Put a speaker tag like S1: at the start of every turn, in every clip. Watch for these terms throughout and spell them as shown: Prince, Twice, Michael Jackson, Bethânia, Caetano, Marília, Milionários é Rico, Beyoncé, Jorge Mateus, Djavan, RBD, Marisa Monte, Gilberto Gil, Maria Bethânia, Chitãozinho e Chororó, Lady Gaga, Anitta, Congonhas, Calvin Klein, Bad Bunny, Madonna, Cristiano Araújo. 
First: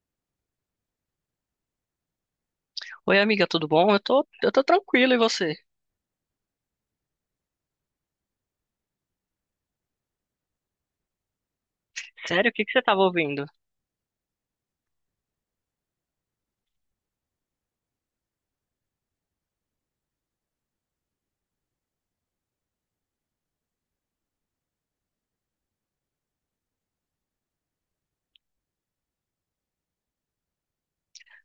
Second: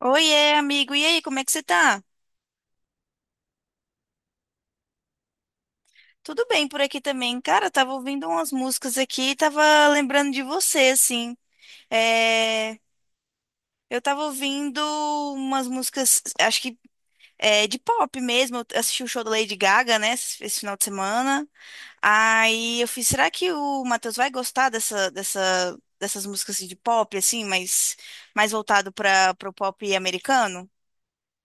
S1: Oiê, amigo. E aí, como é que você tá?
S2: Oi, amiga, tudo bom? Eu tô tranquilo, e você?
S1: Tudo bem por aqui também. Cara, eu tava ouvindo umas músicas aqui e tava lembrando de você, assim.
S2: Sério, o que que
S1: É.
S2: você tava ouvindo?
S1: Eu tava ouvindo umas músicas, acho que é, de pop mesmo. Eu assisti o show da Lady Gaga, né, esse final de semana. Aí eu fiz, será que o Matheus vai gostar dessas músicas assim, de pop, assim, mas mais voltado para o pop americano?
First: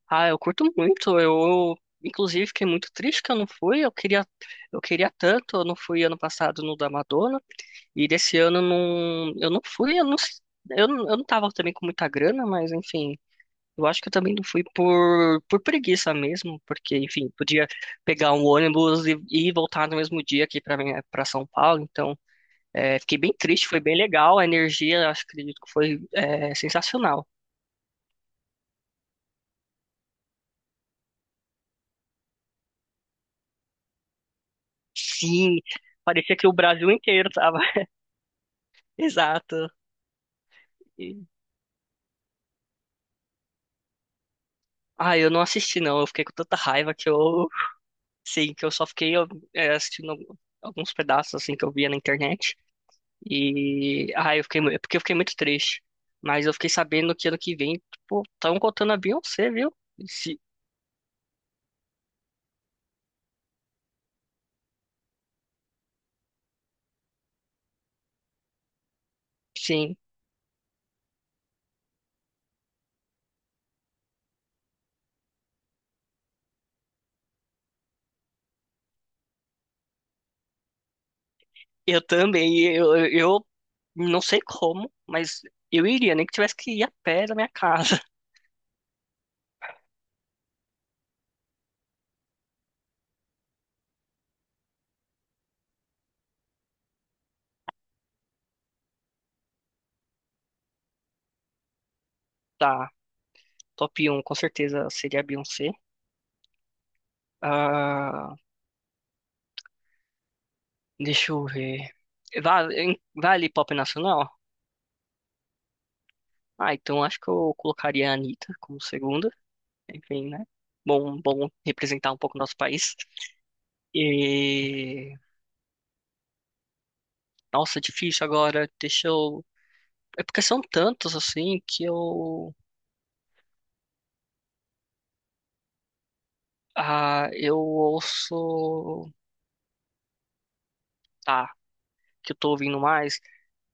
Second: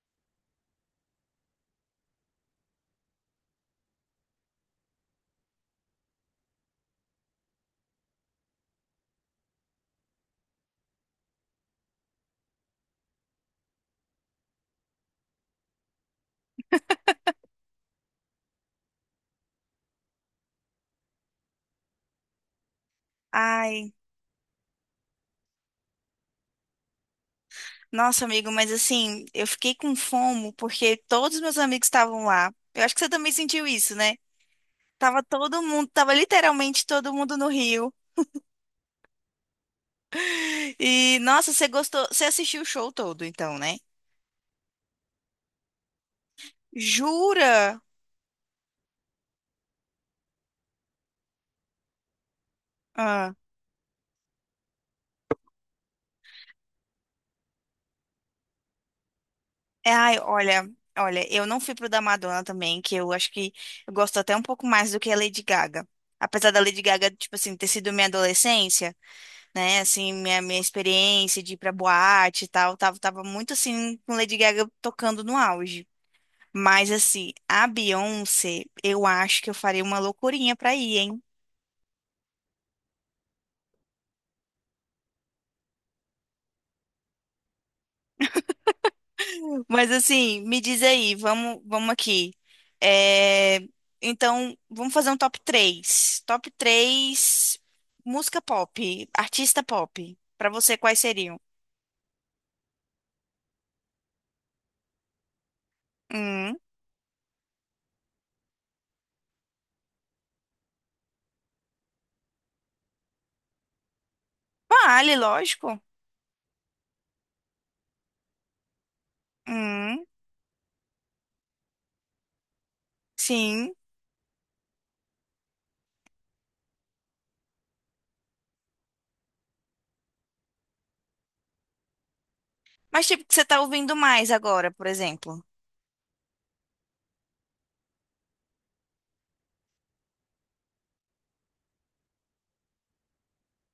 S2: Ah, eu curto muito. Eu, inclusive, fiquei muito triste que eu não fui. Eu queria tanto. Eu não fui ano passado no da Madonna. E desse ano não, eu não fui. Eu não, s- eu, não- Eu não tava também com muita grana, mas enfim. Eu acho que eu também não fui por preguiça mesmo, porque, enfim, podia pegar um ônibus e voltar no mesmo dia aqui pra São Paulo. Então, é, fiquei bem triste, foi
S1: Ai.
S2: bem legal. A energia, acredito que foi, é, sensacional.
S1: Nossa, amigo, mas assim, eu fiquei com fomo porque todos os meus amigos estavam lá. Eu acho que você também sentiu isso, né?
S2: Sim,
S1: Tava
S2: parecia que o
S1: literalmente
S2: Brasil
S1: todo
S2: inteiro
S1: mundo no
S2: tava.
S1: Rio.
S2: Exato.
S1: E,
S2: E-
S1: nossa, você gostou, você assistiu o show todo, então, né?
S2: Ah, eu não assisti, não. Eu fiquei com tanta raiva que eu.
S1: Jura?
S2: Sim, que eu só fiquei, ó, é, assistindo alguns pedaços, assim, que eu via na internet.
S1: Ah.
S2: E, ah, eu fiquei. Porque eu fiquei muito triste. Mas eu fiquei sabendo que ano que vem, tipo, estão contando a Beyoncé, viu?
S1: É. Ai,
S2: Se-
S1: olha, olha, eu não fui pro da Madonna também, que eu acho que eu gosto até um pouco mais do que a Lady Gaga. Apesar da Lady Gaga, tipo assim, ter sido minha adolescência. Né?
S2: Sim.
S1: Assim, minha experiência de ir pra boate e tal, tava muito assim, com Lady Gaga tocando no auge. Mas assim, a Beyoncé, eu acho que eu farei uma loucurinha pra ir, hein?
S2: Eu também, eu não sei como, mas eu iria, nem que tivesse que ir a pé da minha casa.
S1: Mas assim, me diz aí, vamos aqui. É, então, vamos fazer um top três. Top 3 música pop, artista pop. Pra você, quais seriam?
S2: Tá, top um com certeza seria a Beyoncé.
S1: Hum,
S2: Ah, deixa eu ver. Vale, vale pop nacional?
S1: vale, lógico.
S2: Ah, então acho que eu colocaria a Anitta como segunda.
S1: Hum,
S2: Enfim, né? Bom, bom representar um pouco o nosso país.
S1: sim.
S2: E, nossa, difícil agora. Deixa eu. É porque são tantos assim que eu.
S1: Mas tipo, o que você tá ouvindo mais agora, por exemplo?
S2: Ah, eu ouço. Tá, que eu tô ouvindo mais.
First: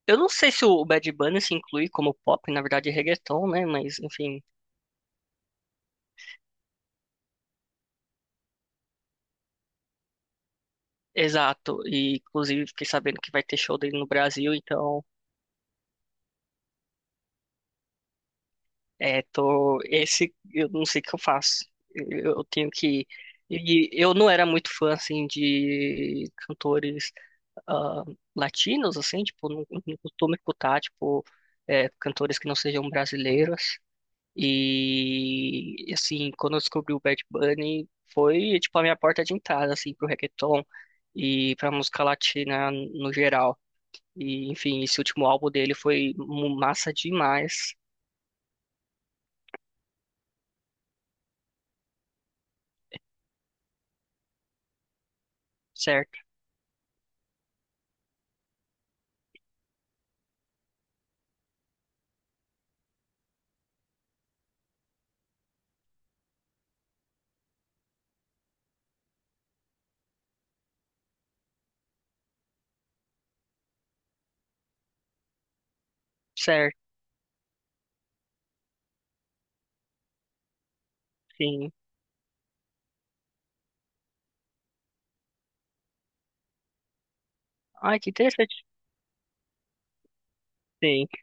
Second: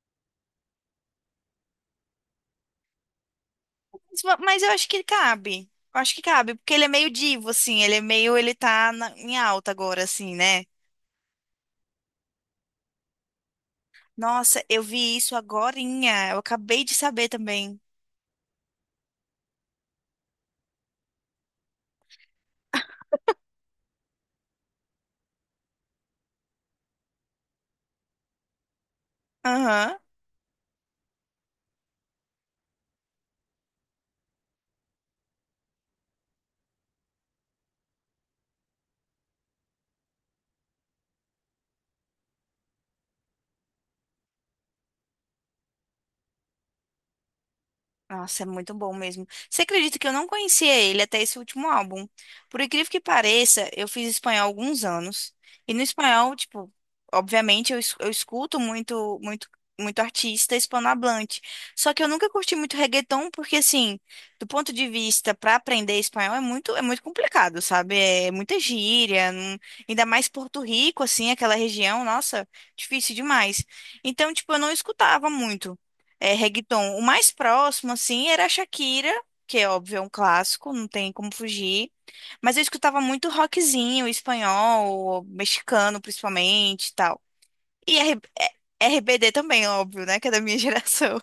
S2: Eu não sei se o Bad Bunny se inclui como pop, na verdade é reggaeton, né? Mas, enfim,
S1: Mas eu acho que cabe. Eu acho que cabe, porque ele é meio divo, assim. Ele é meio. Ele em alta agora, assim, né?
S2: exato. E, inclusive, fiquei sabendo que vai ter show dele no Brasil,
S1: Nossa, eu
S2: então,
S1: vi isso agorinha. Eu acabei de saber também.
S2: é, tô... Esse, eu não sei o que eu faço. Eu tenho que... E eu não era muito fã, assim, de cantores, ah, latinos, assim, tipo,
S1: Aham.
S2: não costumo escutar, tipo, é, cantores que não sejam brasileiros. E assim, quando eu descobri o Bad Bunny, foi tipo a minha porta de entrada assim pro reggaeton e pra música latina no geral. E enfim, esse último álbum dele foi massa demais,
S1: Nossa, é muito bom mesmo. Você acredita que eu não conhecia ele até esse último álbum? Por incrível que pareça, eu fiz espanhol há alguns anos. E no
S2: certo?
S1: espanhol, tipo, obviamente eu escuto muito, muito artista hispanohablante. Só que eu nunca curti muito reggaeton, porque assim, do ponto de vista para aprender espanhol é muito complicado, sabe? É muita gíria, não, ainda mais Porto Rico, assim, aquela região, nossa, difícil demais. Então, tipo, eu não escutava muito é,
S2: Certo,
S1: reggaeton. O mais próximo, assim, era a Shakira, que é óbvio, é um clássico, não tem como
S2: sim.
S1: fugir. Mas eu escutava muito rockzinho, espanhol, mexicano, principalmente, e tal. E
S2: Ai, que
S1: R-
S2: interessante.
S1: RBD também, óbvio, né? Que é da minha
S2: Sim,
S1: geração.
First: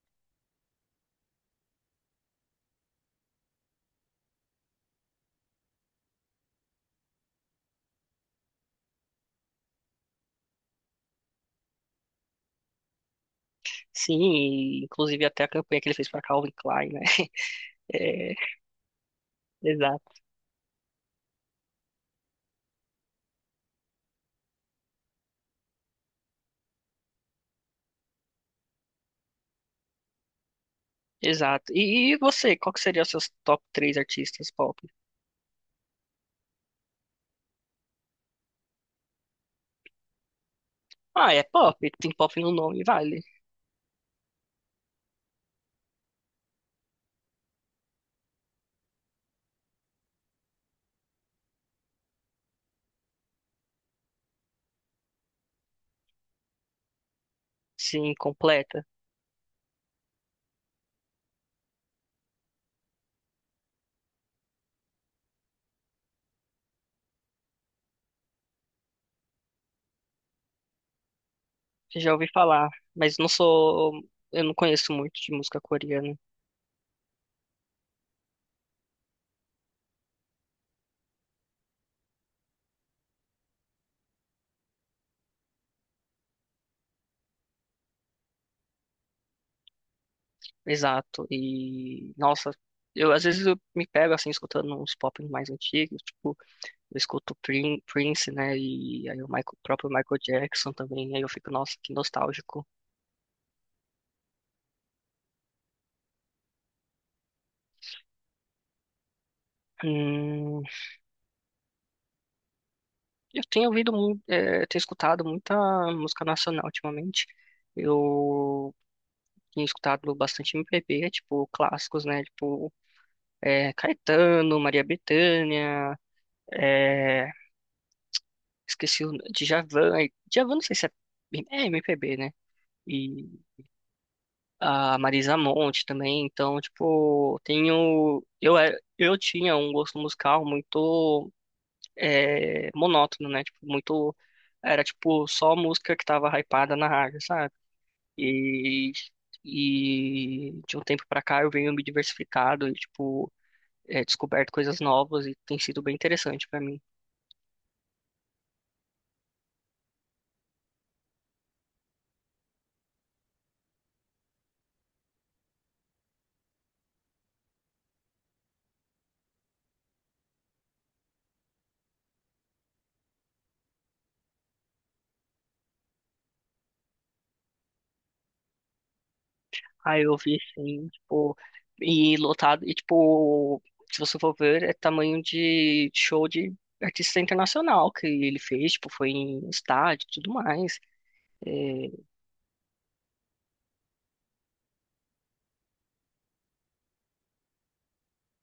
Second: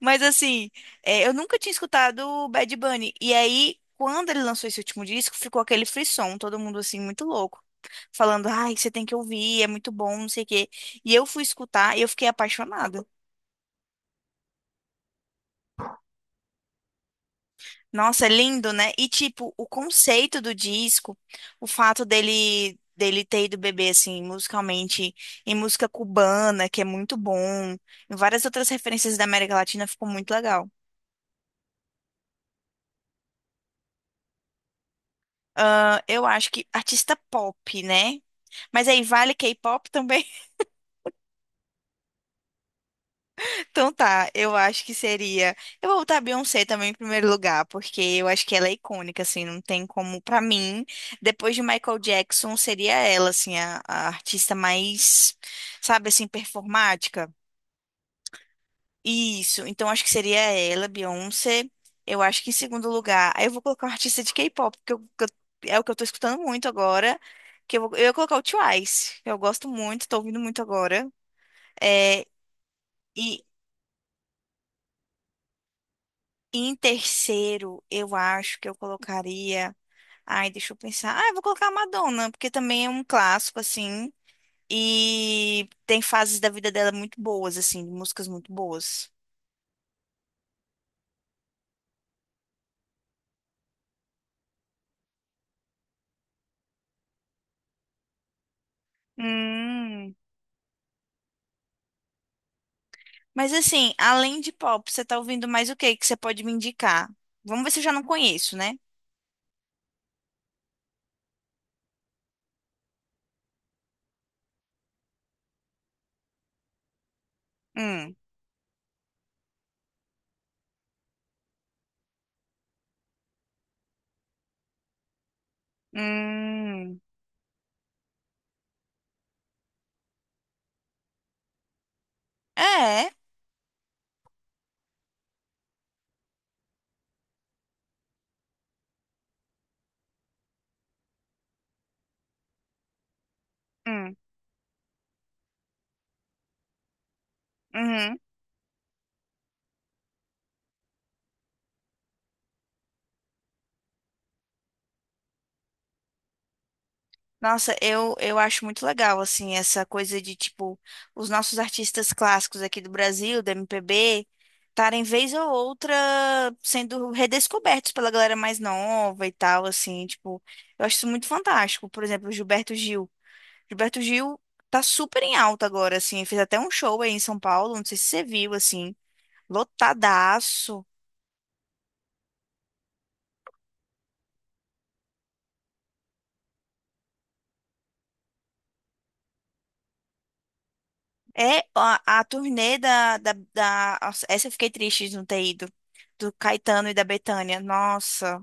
S1: Mas, assim, é, eu nunca tinha escutado o Bad Bunny. E aí, quando ele lançou esse último disco, ficou aquele frisson, todo mundo, assim, muito louco. Falando, ai, você tem que ouvir, é muito bom, não sei o quê. E eu fui escutar e eu fiquei apaixonada.
S2: sim, e, inclusive, até a campanha que ele fez pra Calvin Klein, né?
S1: Nossa, é
S2: É,
S1: lindo, né? E tipo, o
S2: exato,
S1: conceito do disco, o fato dele ter ido beber assim, musicalmente, em música cubana, que é muito bom, em várias outras referências da América Latina, ficou muito legal.
S2: exato. E você, qual que seria os seus top três artistas pop?
S1: Ah, eu acho que artista pop, né? Mas aí vale K-pop também?
S2: Ah, é pop, tem pop no nome, vale.
S1: Então tá, eu acho que seria. Eu vou botar a Beyoncé também em primeiro lugar, porque eu acho que ela é icônica, assim, não tem como. Pra mim, depois de Michael Jackson, seria ela, assim, a artista mais, sabe, assim, performática.
S2: Sim, completa.
S1: Isso, então acho que seria ela, Beyoncé. Eu acho que em segundo lugar. Aí eu vou colocar um artista de K-pop, porque eu- que eu- é o que eu tô escutando muito agora. Eu ia colocar o Twice, que eu gosto muito, tô ouvindo muito agora.
S2: Já
S1: É.
S2: ouvi falar, mas não
S1: e
S2: sou, eu não conheço muito de música coreana,
S1: E em terceiro, eu acho que eu colocaria. Ai, deixa eu pensar. Ah, eu vou colocar a Madonna, porque também é um clássico, assim. E tem fases da vida dela muito boas, assim, músicas muito boas.
S2: exato. E nossa, eu às vezes eu me pego assim escutando uns pop mais antigos, tipo, eu escuto Prince, né? E aí o próprio
S1: Hum.
S2: Michael Jackson também, aí eu fico, nossa, que nostálgico.
S1: Mas assim, além de pop, você tá ouvindo mais o que que você pode me indicar? Vamos ver se eu já não conheço, né?
S2: Hum, eu tenho ouvido muito, tenho escutado muita música nacional ultimamente.
S1: Hum.
S2: Eu tenho escutado bastante MPB, tipo, clássicos, né? Tipo, é, Caetano, Maria Bethânia.
S1: Hum.
S2: É, esqueci o Djavan. Djavan não sei se é, é MPB, né?
S1: É.
S2: E a Marisa Monte também. Então, tipo, tenho. Eu tinha um gosto musical muito, é, monótono, né? Tipo,
S1: Hum.
S2: muito. Era tipo só música que tava hypada na rádio, sabe?
S1: Uhum.
S2: E, e de um tempo pra cá eu venho me diversificado e, tipo, é, descoberto coisas novas e tem sido bem interessante pra mim.
S1: Nossa, eu acho muito legal, assim, essa coisa de, tipo, os nossos artistas clássicos aqui do Brasil, da MPB, estarem vez ou outra sendo redescobertos pela galera mais nova e tal, assim, tipo, eu acho isso muito fantástico. Por exemplo, o Gilberto Gil. Gilberto Gil tá super em alta agora, assim, fez até um show aí em São Paulo, não sei se você viu, assim,
S2: Aí eu vi,
S1: lotadaço.
S2: sim, tipo, e lotado, e tipo, se você for ver, é tamanho de show de artista internacional que ele fez, tipo, foi em estádio e tudo mais. É,
S1: É a turnê nossa, essa eu fiquei triste de não ter ido. Do Caetano e da Bethânia. Nossa,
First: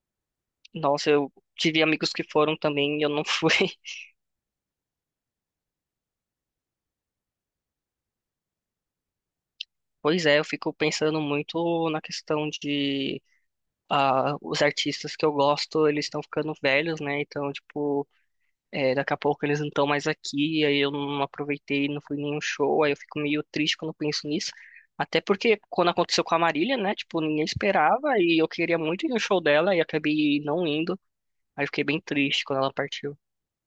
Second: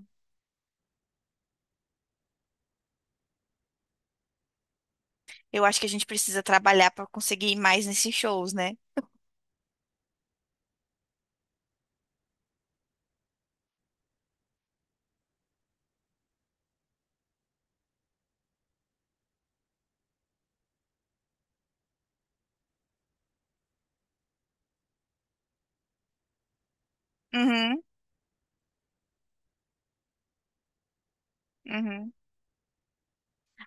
S2: nossa, eu tive amigos que foram também e eu não fui.
S1: eu acho que a gente precisa trabalhar pra conseguir ir mais nesses shows, né?
S2: Pois é, eu fico pensando muito na questão de, ah, os artistas que eu gosto, eles estão ficando velhos, né? Então, tipo, é, daqui a pouco eles não estão mais aqui, aí eu não aproveitei, não fui em nenhum show, aí eu fico meio triste quando penso nisso. Até porque quando aconteceu com a Marília, né? Tipo, ninguém
S1: Uhum,
S2: esperava e eu queria muito ir no show dela e acabei não indo. Aí fiquei bem
S1: uhum.
S2: triste quando ela partiu.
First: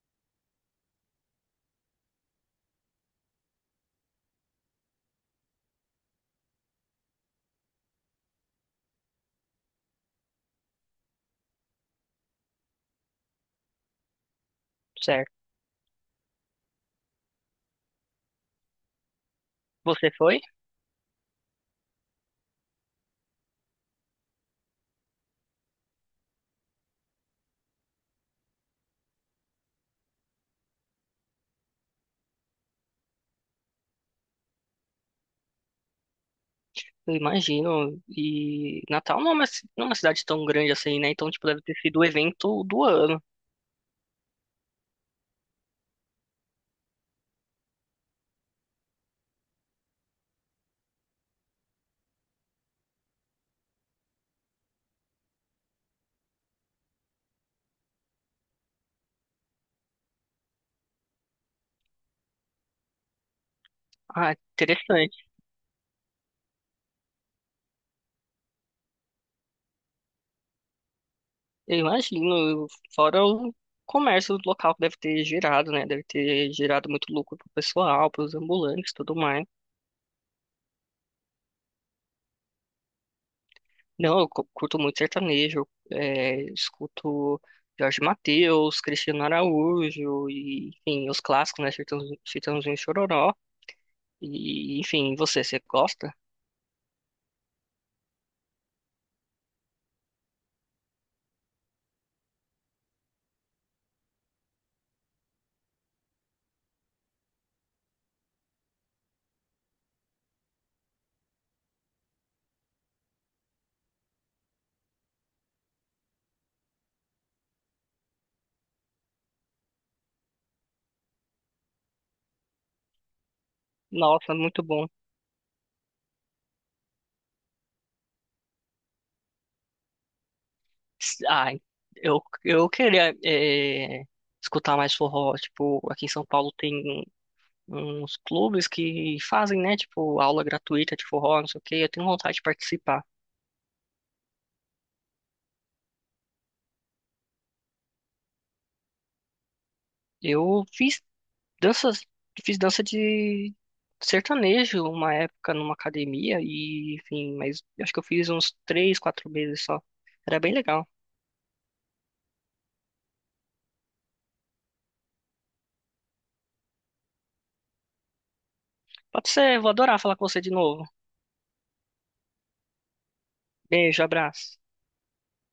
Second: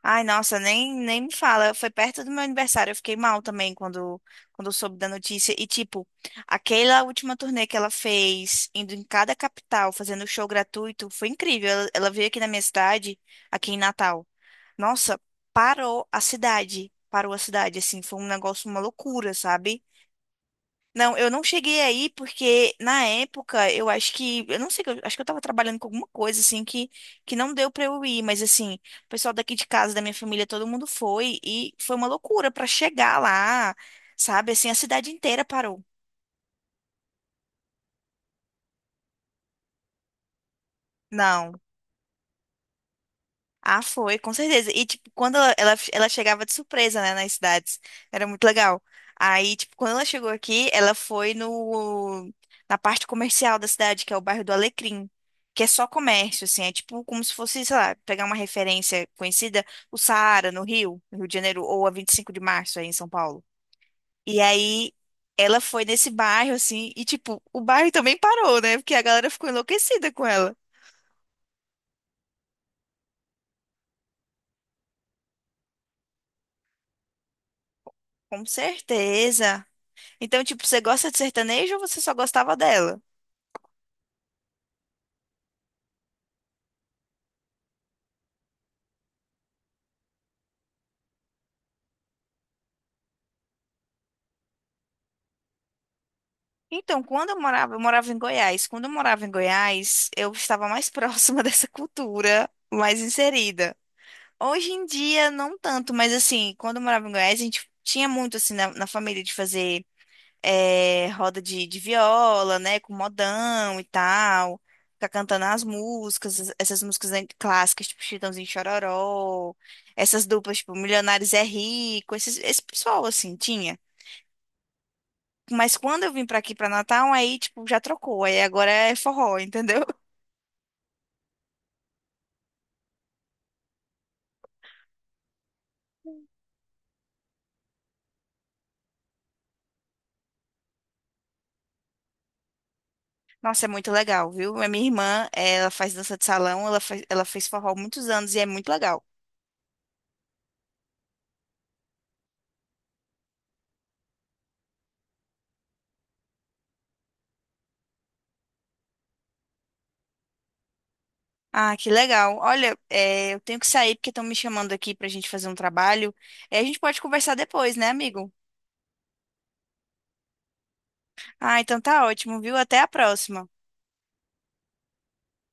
S1: Ai, nossa, nem me fala. Foi perto do meu aniversário. Eu fiquei mal também quando eu soube da notícia. E, tipo, aquela última turnê que ela fez, indo em cada capital, fazendo show gratuito, foi incrível. Ela veio aqui na minha cidade, aqui em Natal. Nossa,
S2: Certo.
S1: parou a cidade. Parou a cidade, assim, foi um negócio, uma loucura, sabe?
S2: Você foi?
S1: Não, eu não cheguei aí porque na época eu acho que, eu não sei, eu acho que eu tava trabalhando com alguma coisa assim que não deu pra eu ir, mas assim, o pessoal daqui de casa, da minha família, todo mundo foi e foi uma loucura pra chegar lá, sabe? Assim, a cidade inteira parou.
S2: Eu imagino. E Natal não é uma, não é uma cidade tão grande assim, né? Então, tipo,
S1: Não.
S2: deve ter sido o evento do ano.
S1: Ah, foi, com certeza. E, tipo, quando ela chegava de surpresa, né, nas cidades, era muito legal. Aí, tipo, quando ela chegou aqui, ela foi no, na parte comercial da cidade, que é o bairro do Alecrim, que é só comércio, assim, é tipo como se fosse, sei lá, pegar uma referência conhecida, o Saara, no Rio de Janeiro, ou a 25 de Março, aí em São Paulo.
S2: Ah,
S1: E aí,
S2: interessante.
S1: ela foi nesse bairro, assim, e, tipo, o bairro também parou, né, porque a galera ficou enlouquecida com ela.
S2: Eu imagino, fora o comércio local que deve ter gerado, né? Deve ter gerado muito lucro pro pessoal, pros
S1: Com
S2: ambulantes, e tudo mais.
S1: certeza. Então, tipo, você gosta de sertanejo ou você só gostava dela?
S2: Não, eu curto muito sertanejo, é, escuto Jorge Mateus, Cristiano Araújo e, enfim, os clássicos, né? Chitãozinho, Chitãozinho e Chororó. E, enfim, você, você gosta?
S1: Então, quando eu morava em Goiás. Quando eu morava em Goiás, eu estava mais próxima dessa cultura, mais inserida. Hoje em dia, não tanto, mas assim, quando eu morava em Goiás, a gente tinha muito, assim, na família de fazer eh, roda de viola, né, com modão e tal, ficar cantando as músicas, essas clássicas, tipo Chitãozinho e Chororó, essas duplas, tipo Milionários é Rico, esse pessoal, assim, tinha.
S2: Nossa, muito bom.
S1: Mas quando eu vim pra aqui pra Natal, aí, tipo, já trocou. Aí agora é forró, entendeu?
S2: Ai, eu queria, é, escutar mais forró. Tipo, aqui em São Paulo tem. Uns clubes que fazem, né, tipo, aula gratuita de forró, não sei o quê, eu tenho vontade de participar.
S1: Nossa, é muito legal, viu? A minha irmã, ela faz dança de salão, ela fez forró há muitos anos e é muito legal.
S2: Eu fiz danças, fiz dança de sertanejo uma época numa academia e, enfim, mas acho que eu fiz uns três, quatro meses só. Era bem legal.
S1: Ah, que legal. Olha, é, eu tenho que sair porque estão me chamando aqui pra gente fazer um trabalho. É, a gente pode conversar depois, né, amigo?
S2: Pode ser, vou adorar falar com você de novo.
S1: Ah, então tá ótimo, viu? Até a próxima.
S2: Beijo, abraço.